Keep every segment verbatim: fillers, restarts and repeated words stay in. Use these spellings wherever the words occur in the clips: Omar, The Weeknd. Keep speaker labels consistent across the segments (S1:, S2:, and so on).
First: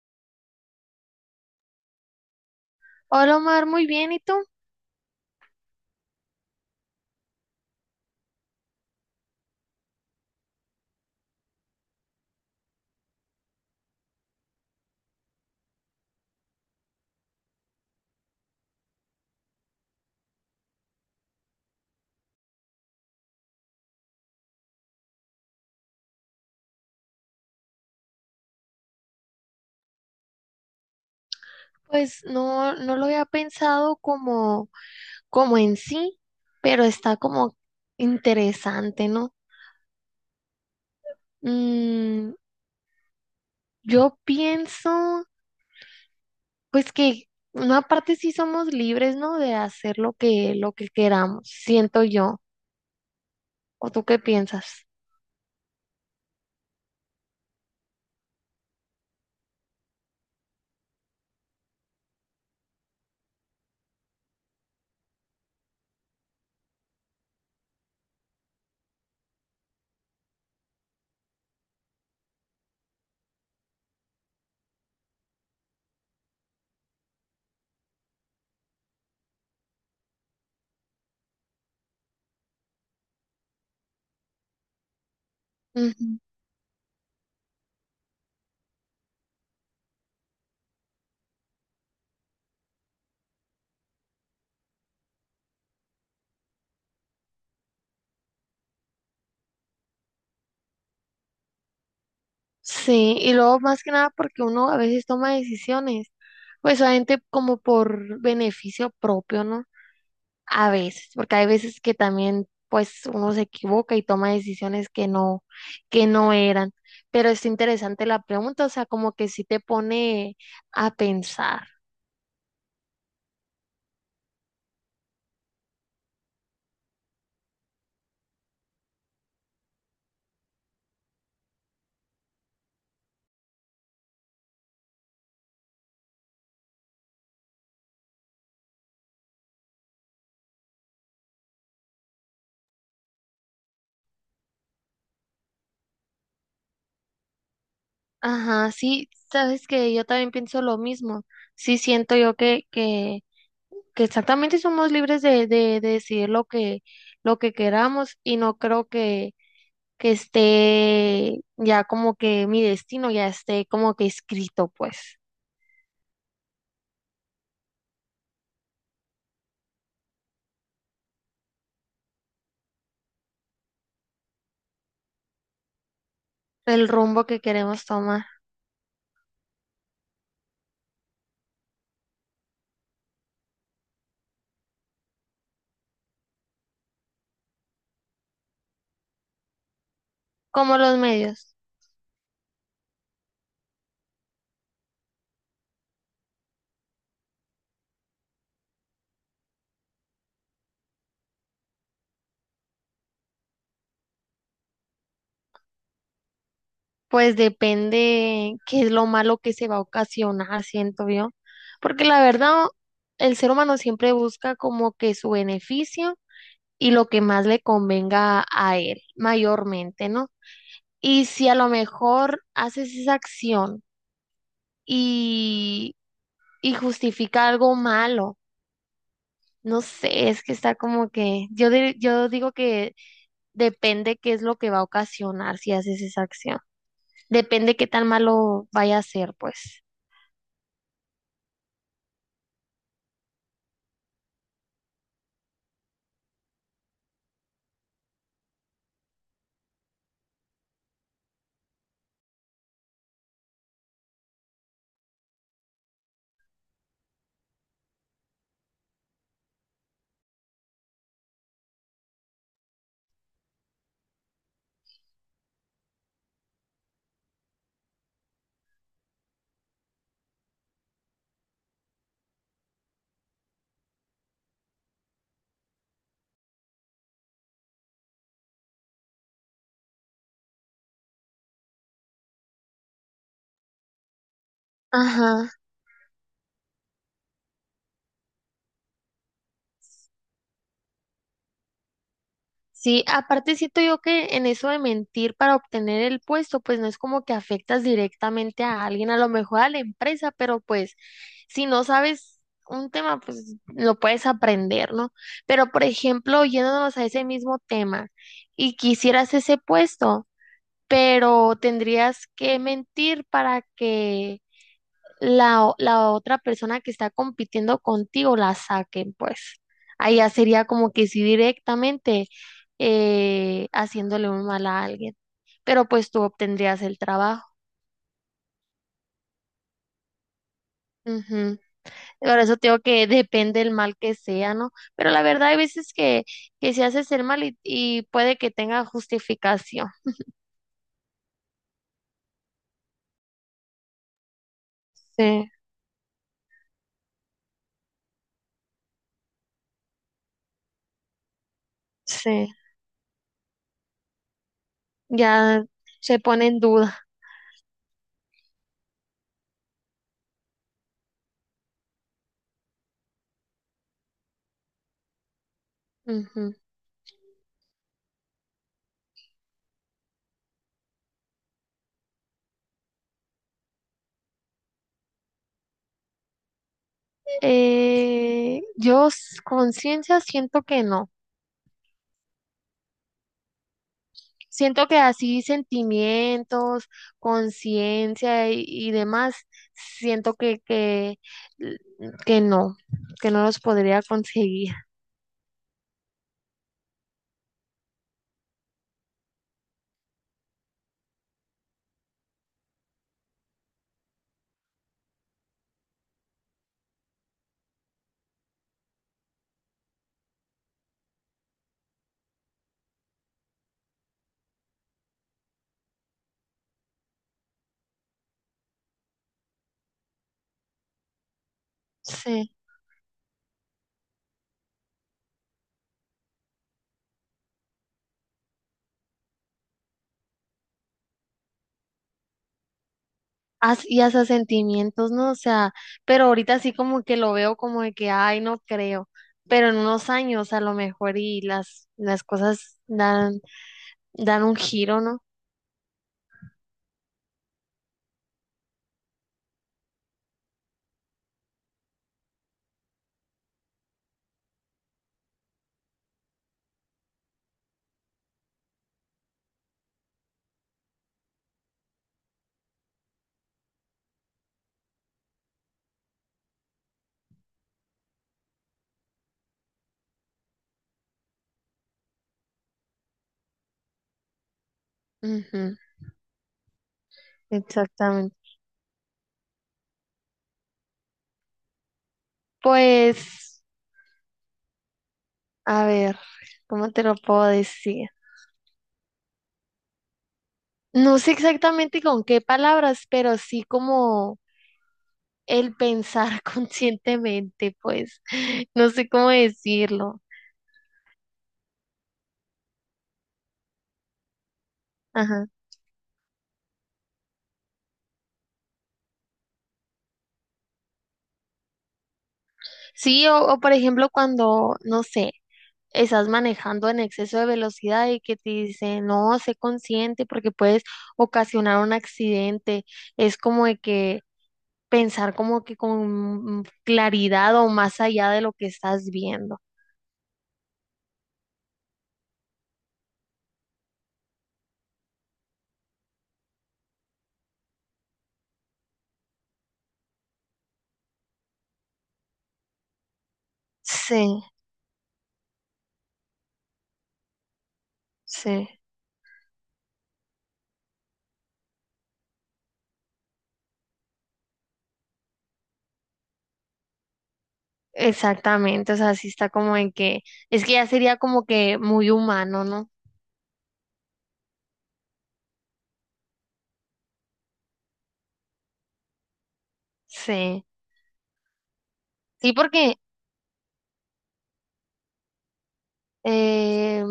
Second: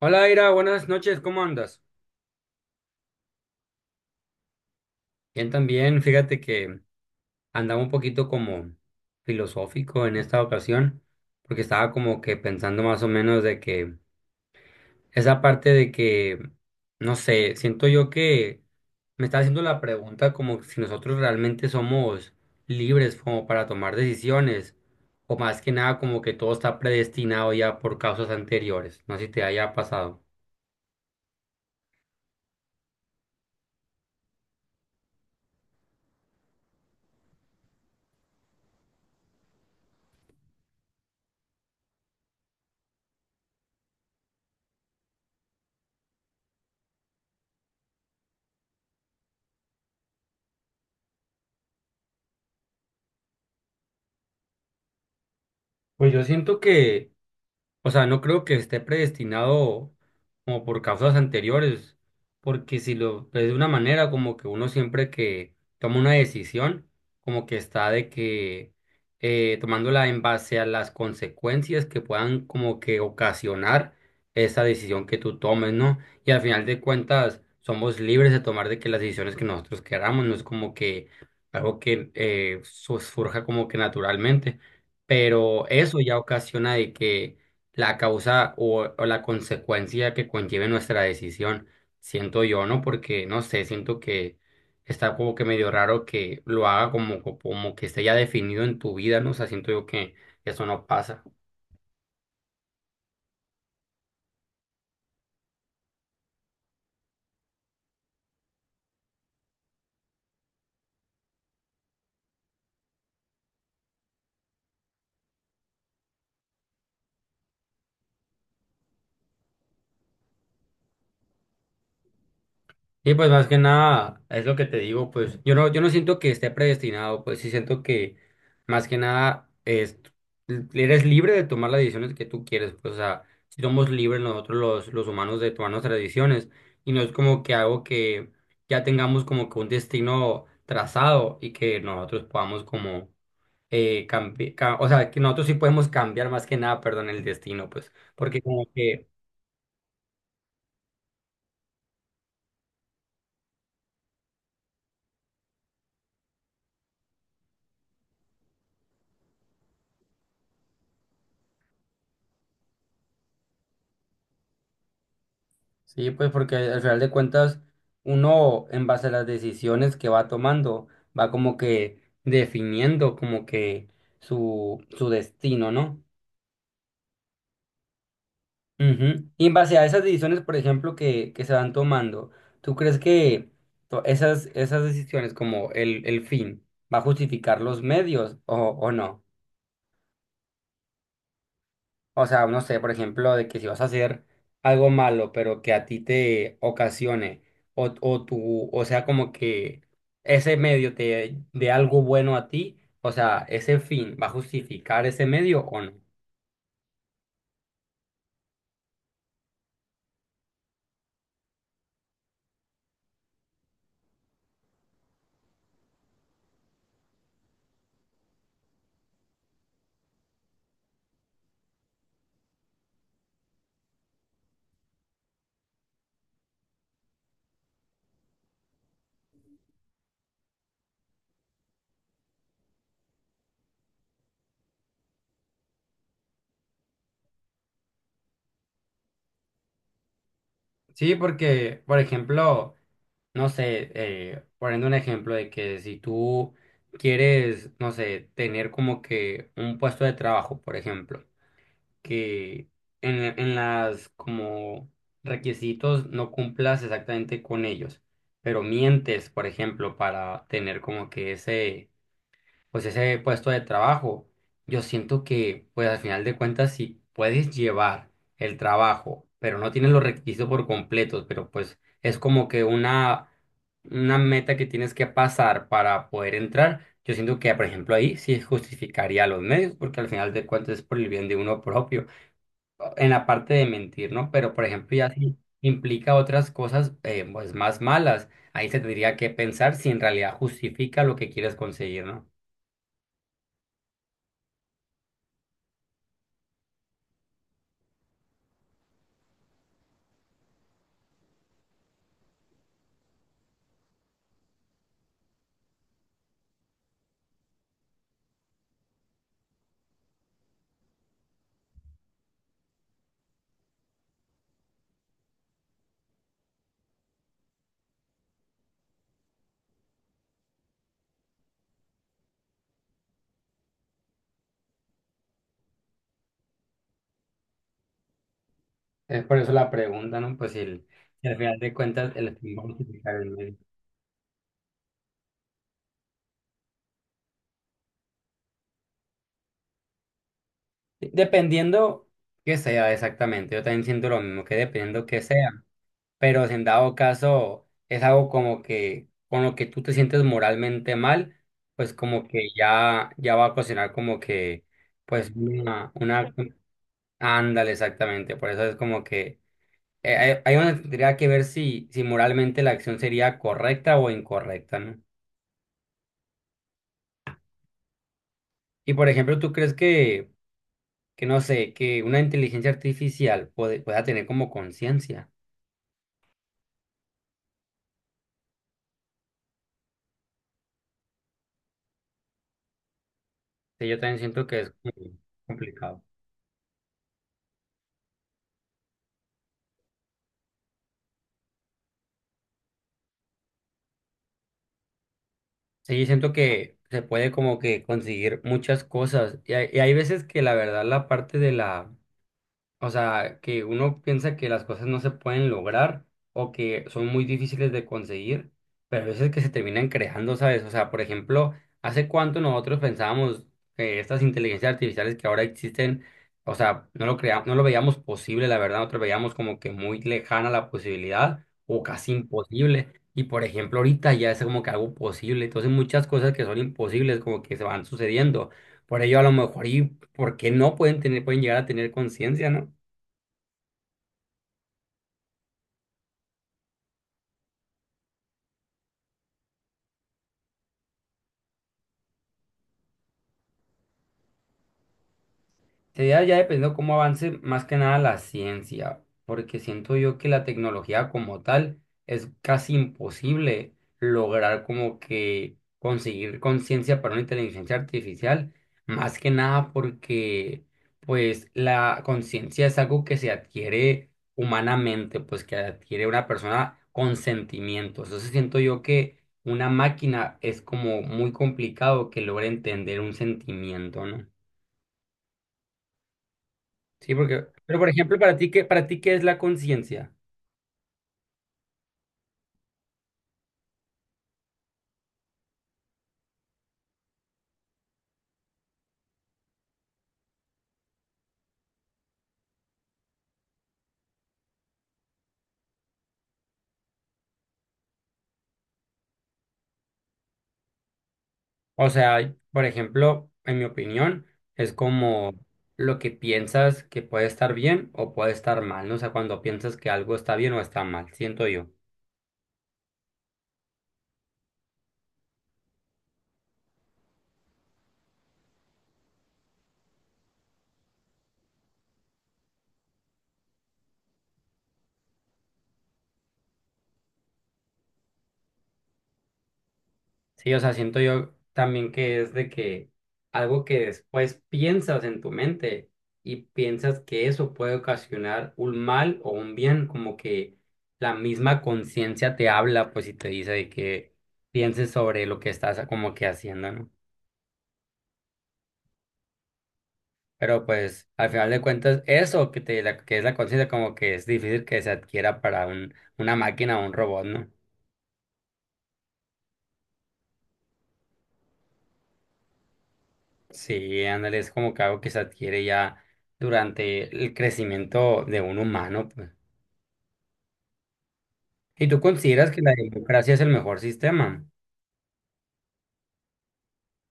S1: Hola, Ira, buenas noches, ¿cómo andas?
S2: Hola Omar, muy bien, ¿y tú?
S1: Bien, también, fíjate que andaba un poquito como filosófico en esta ocasión, porque estaba como que pensando más o menos de que esa parte de que, no sé, siento yo que me está haciendo la pregunta como si nosotros realmente somos libres como para tomar decisiones, o más que nada como que todo está predestinado ya por causas anteriores, no sé si te haya pasado.
S2: Pues no, no lo había pensado como, como en sí, pero está como interesante, ¿no? Mm, yo pienso, pues que una parte sí somos libres, ¿no? De hacer lo que, lo que queramos, siento yo. ¿O tú qué piensas?
S1: Pues yo siento que o sea, no creo que esté predestinado como por causas anteriores, porque si lo ves de una manera, como que uno siempre que toma una decisión, como que está de que eh, tomándola en base a las consecuencias que puedan como que ocasionar esa decisión que tú tomes, ¿no? Y al final de cuentas, somos libres de tomar de que las decisiones que nosotros queramos, no es como que algo que eh, su- surja como que naturalmente, pero eso
S2: Ujú.
S1: ya ocasiona de que la causa o, o la consecuencia que conlleve nuestra decisión, siento yo, ¿no? Porque, no sé, siento que está como que medio raro que lo haga como, como que esté ya definido en tu vida, ¿no? O sea, siento yo que eso no pasa.
S2: Sí, y luego más que nada porque uno a veces toma decisiones, pues obviamente como por beneficio propio, ¿no? A veces, porque hay veces que también pues uno se equivoca y toma decisiones que no, que no eran. Pero es interesante la pregunta, o sea, como que sí te pone a pensar.
S1: Sí, pues más que nada, es lo que te digo, pues yo no, yo no siento que esté predestinado, pues sí siento que más que nada es, eres libre de tomar las decisiones que tú quieres, pues o sea, si somos libres nosotros los, los humanos de tomar nuestras decisiones y no es como que algo que ya tengamos como que un destino trazado y que nosotros podamos como eh, cambiar, o sea, que nosotros sí podemos cambiar más que nada, perdón, el destino, pues, porque como
S2: Ajá,
S1: que...
S2: sí, sabes que yo también pienso lo mismo. Sí siento yo que, que, que exactamente somos libres de, de, de decidir lo que, lo que queramos y no creo que, que esté ya como que mi destino ya esté como que escrito, pues,
S1: Sí, pues porque al final de cuentas uno en base a las decisiones que va tomando va como que definiendo como que su, su destino, ¿no?
S2: el rumbo que queremos tomar.
S1: Ujú. Y en base a esas decisiones, por ejemplo, que, que se van tomando, ¿tú crees que to- esas, esas decisiones como el, el fin va a justificar los medios o, o no?
S2: Como los medios,
S1: O sea, no sé, por ejemplo, de que si vas a hacer algo malo, pero que a ti te ocasione, o, o tu o sea, como que ese medio te dé algo bueno a ti, o sea, ese fin va a justificar ese medio o no.
S2: pues depende qué es lo malo que se va a ocasionar, siento yo. Porque la verdad, el ser humano siempre busca como que su beneficio y lo que más le convenga a él, mayormente, ¿no? Y si a lo mejor haces esa acción y, y justifica algo malo, no sé, es que está como que, yo, dir- yo digo que depende qué es lo que va a ocasionar si haces esa acción. Depende qué tan malo vaya a ser, pues.
S1: Sí, porque, por ejemplo, no sé, eh, poniendo un ejemplo de que si tú quieres, no sé, tener como que un puesto de trabajo, por ejemplo, que en, en las como requisitos no cumplas exactamente con ellos, pero mientes, por ejemplo, para tener como que ese, pues ese puesto de trabajo, yo siento que, pues al final de cuentas, si puedes llevar el trabajo, pero no tienes los requisitos por completos, pero pues es como que una, una meta que tienes que pasar para poder entrar. Yo siento que, por ejemplo, ahí sí justificaría los medios, porque al final de cuentas es por el bien de uno propio en la parte de mentir, ¿no? Pero, por ejemplo, ya si
S2: Ajá.
S1: implica otras cosas, eh, pues más malas, ahí se tendría que pensar si en realidad justifica lo que quieres conseguir, ¿no?
S2: Sí, aparte siento yo que en eso de mentir para obtener el puesto, pues no es como que afectas directamente a alguien, a lo mejor a la empresa, pero pues si no sabes un tema, pues lo puedes aprender, ¿no? Pero por ejemplo, yéndonos a ese mismo tema y quisieras ese puesto, pero tendrías que mentir para que la, o- la otra persona que está compitiendo contigo la saquen, pues. Ahí ya sería como que sí directamente eh, haciéndole un mal a alguien, pero pues tú obtendrías el trabajo.
S1: Es por eso la pregunta, ¿no? Pues si, el- si al final
S2: Ujú.
S1: de cuentas el
S2: Por eso
S1: fin va a
S2: te digo que
S1: justificar el medio.
S2: depende el mal que sea, ¿no? Pero la verdad hay veces que, que se hace el mal y, y puede que tenga justificación.
S1: Dependiendo que sea exactamente, yo también siento lo mismo, que dependiendo que sea,
S2: Sí,
S1: pero si en dado caso es algo como que con lo que tú te sientes moralmente mal, pues como
S2: sí,
S1: que ya, ya va a ocasionar como que pues
S2: ya
S1: una,
S2: se
S1: una
S2: pone en duda.
S1: Ándale, exactamente. Por eso es como que eh, hay, hay donde tendría que ver si, si moralmente la acción sería correcta o incorrecta, ¿no?
S2: Ujú.
S1: Y por ejemplo, ¿tú crees que, que no sé, que una inteligencia artificial puede, pueda tener como conciencia?
S2: Eh, yo s- conciencia siento que no.
S1: Sí, yo también siento que es
S2: Siento
S1: como
S2: que así
S1: complicado.
S2: sentimientos, conciencia y, y demás, siento que, que, que no, que no los podría conseguir.
S1: Sí, yo siento que se puede como que conseguir muchas cosas. Y hay, y hay veces que la verdad la parte de la o sea, que uno piensa que las cosas no se pueden lograr o que son muy difíciles de conseguir, pero a veces que se terminan creando, ¿sabes? O sea, por ejemplo, ¿hace cuánto nosotros pensábamos que estas inteligencias artificiales que ahora existen, o sea, no lo crea- no lo veíamos posible, la verdad, nosotros veíamos como que muy lejana la posibilidad o casi
S2: Sí.
S1: imposible. Y por ejemplo, ahorita ya es como que algo posible. Entonces, muchas cosas que son imposibles como que se van sucediendo. Por ello, a lo mejor, ¿y por qué no pueden tener, pueden llegar a tener conciencia, no?
S2: As- y hasta sentimientos, ¿no? O sea, pero ahorita sí como que lo veo como de que, ay, no creo. Pero en unos años a lo mejor y las, las cosas dan, dan un giro, ¿no?
S1: Sería ya dependiendo cómo avance más que nada la ciencia, porque siento yo que la tecnología como tal es casi imposible lograr como que conseguir conciencia para una inteligencia artificial, más que nada porque pues la conciencia es algo que se adquiere humanamente, pues que adquiere una persona con sentimientos. Entonces siento yo que una máquina es como muy complicado que logre entender un sentimiento, ¿no?
S2: Ujú,
S1: Sí, porque, pero por ejemplo, para ti,
S2: exactamente.
S1: ¿qué, para ti qué es la conciencia?
S2: Pues, a ver, ¿cómo te lo puedo decir? No sé exactamente con qué palabras, pero sí como el pensar conscientemente, pues no sé cómo decirlo.
S1: O sea, por ejemplo, en mi opinión, es como
S2: Ajá.
S1: lo que piensas que puede estar bien o puede estar mal, ¿no? O sea, cuando piensas que algo está bien o está mal, siento yo.
S2: Sí, o, o por ejemplo cuando, no sé, estás manejando en exceso de velocidad y que te dicen, no, sé consciente porque puedes ocasionar un accidente. Es como de que pensar como que con claridad o más allá de lo que estás viendo.
S1: Sí, o sea, siento yo también que es de que algo que después piensas en tu mente y piensas que eso puede ocasionar un mal o un bien, como que la misma conciencia te habla, pues, y te dice de que
S2: Sí,
S1: pienses sobre lo que estás como que haciendo, ¿no?
S2: sí.
S1: Pero pues, al final de cuentas, eso que te, la- que es la conciencia, como que es difícil que se adquiera para un, una máquina o un robot, ¿no?
S2: Exactamente, o sea, sí está como en que, es que ya sería como que muy humano, ¿no?
S1: Sí, ándale, es como que algo que se adquiere ya durante el crecimiento de un humano, pues.
S2: Sí,
S1: ¿Y tú consideras
S2: sí,
S1: que la
S2: porque,
S1: democracia es el mejor sistema?
S2: eh,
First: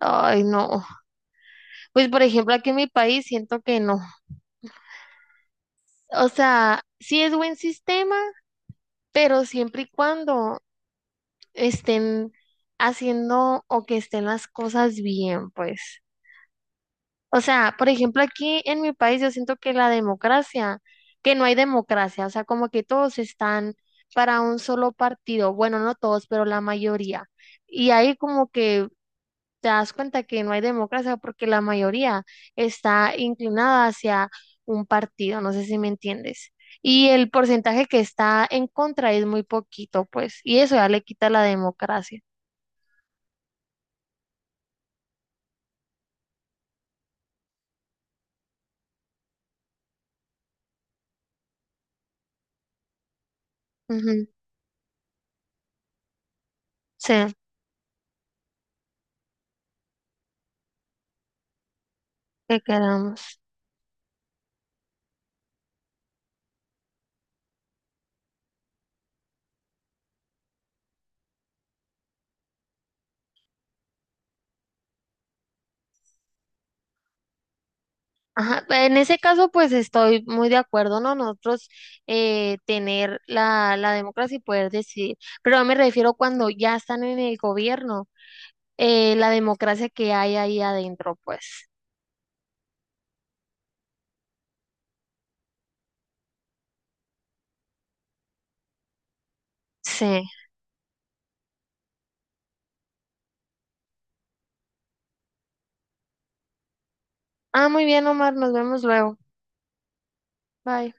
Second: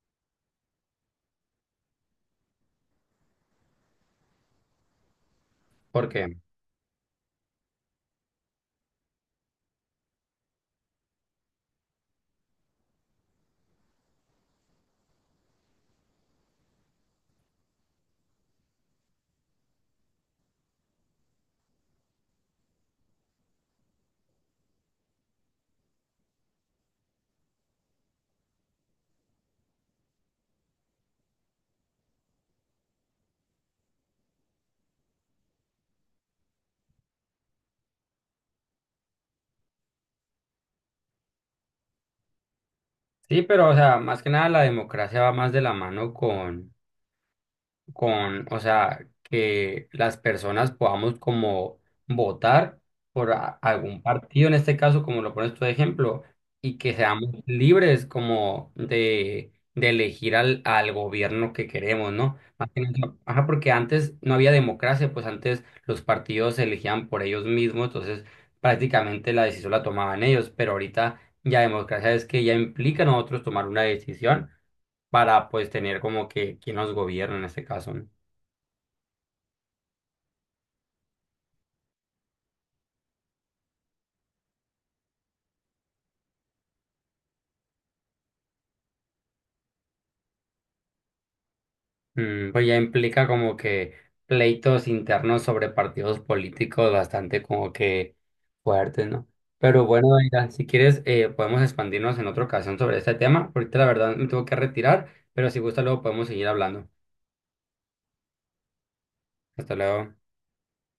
S2: ay, no, pues por ejemplo aquí en mi país siento que no,
S1: ¿Por
S2: o
S1: qué?
S2: sea, sí es buen sistema, pero siempre y cuando estén haciendo o que estén las cosas bien, pues, o sea, por ejemplo, aquí en mi país yo siento que la democracia, que no hay democracia, o sea, como que todos están para un solo partido, bueno, no todos, pero la mayoría. Y ahí como que te das cuenta que no hay democracia porque la mayoría está inclinada hacia un partido, no sé si me entiendes. Y el porcentaje que está en contra es muy poquito, pues, y eso ya le quita la democracia.
S1: Sí, pero, o sea, más que nada la democracia va más de la mano con con, o sea, que las personas podamos como votar por a- algún
S2: Ujú,
S1: partido, en este caso, como lo pones tú de ejemplo, y que
S2: sí,
S1: seamos libres como de, de elegir al, al gobierno que queremos, ¿no?
S2: que
S1: Más que nada,
S2: quedamos.
S1: ajá, porque antes no había democracia, pues antes los partidos se elegían por ellos mismos, entonces prácticamente la decisión la tomaban ellos, pero ahorita ya democracia es que ya implica a nosotros tomar una decisión para pues tener como que quien nos gobierna en este caso, ¿no?
S2: Ajá, pe- en ese caso, pues estoy muy de acuerdo, ¿no? Nosotros eh, tener la, la democracia y poder decidir, pero no me refiero cuando ya están en el gobierno, eh, la democracia que hay ahí adentro, pues.
S1: Mm, pues ya implica como que pleitos internos sobre partidos políticos bastante como que fuertes, ¿no? Pero bueno,
S2: Sí.
S1: Daira, si quieres eh, podemos expandirnos en otra ocasión sobre este tema. Ahorita la verdad me tengo que retirar, pero si gusta luego podemos seguir hablando.
S2: Ah, muy bien, Omar, nos vemos luego.
S1: Hasta luego.
S2: Bye.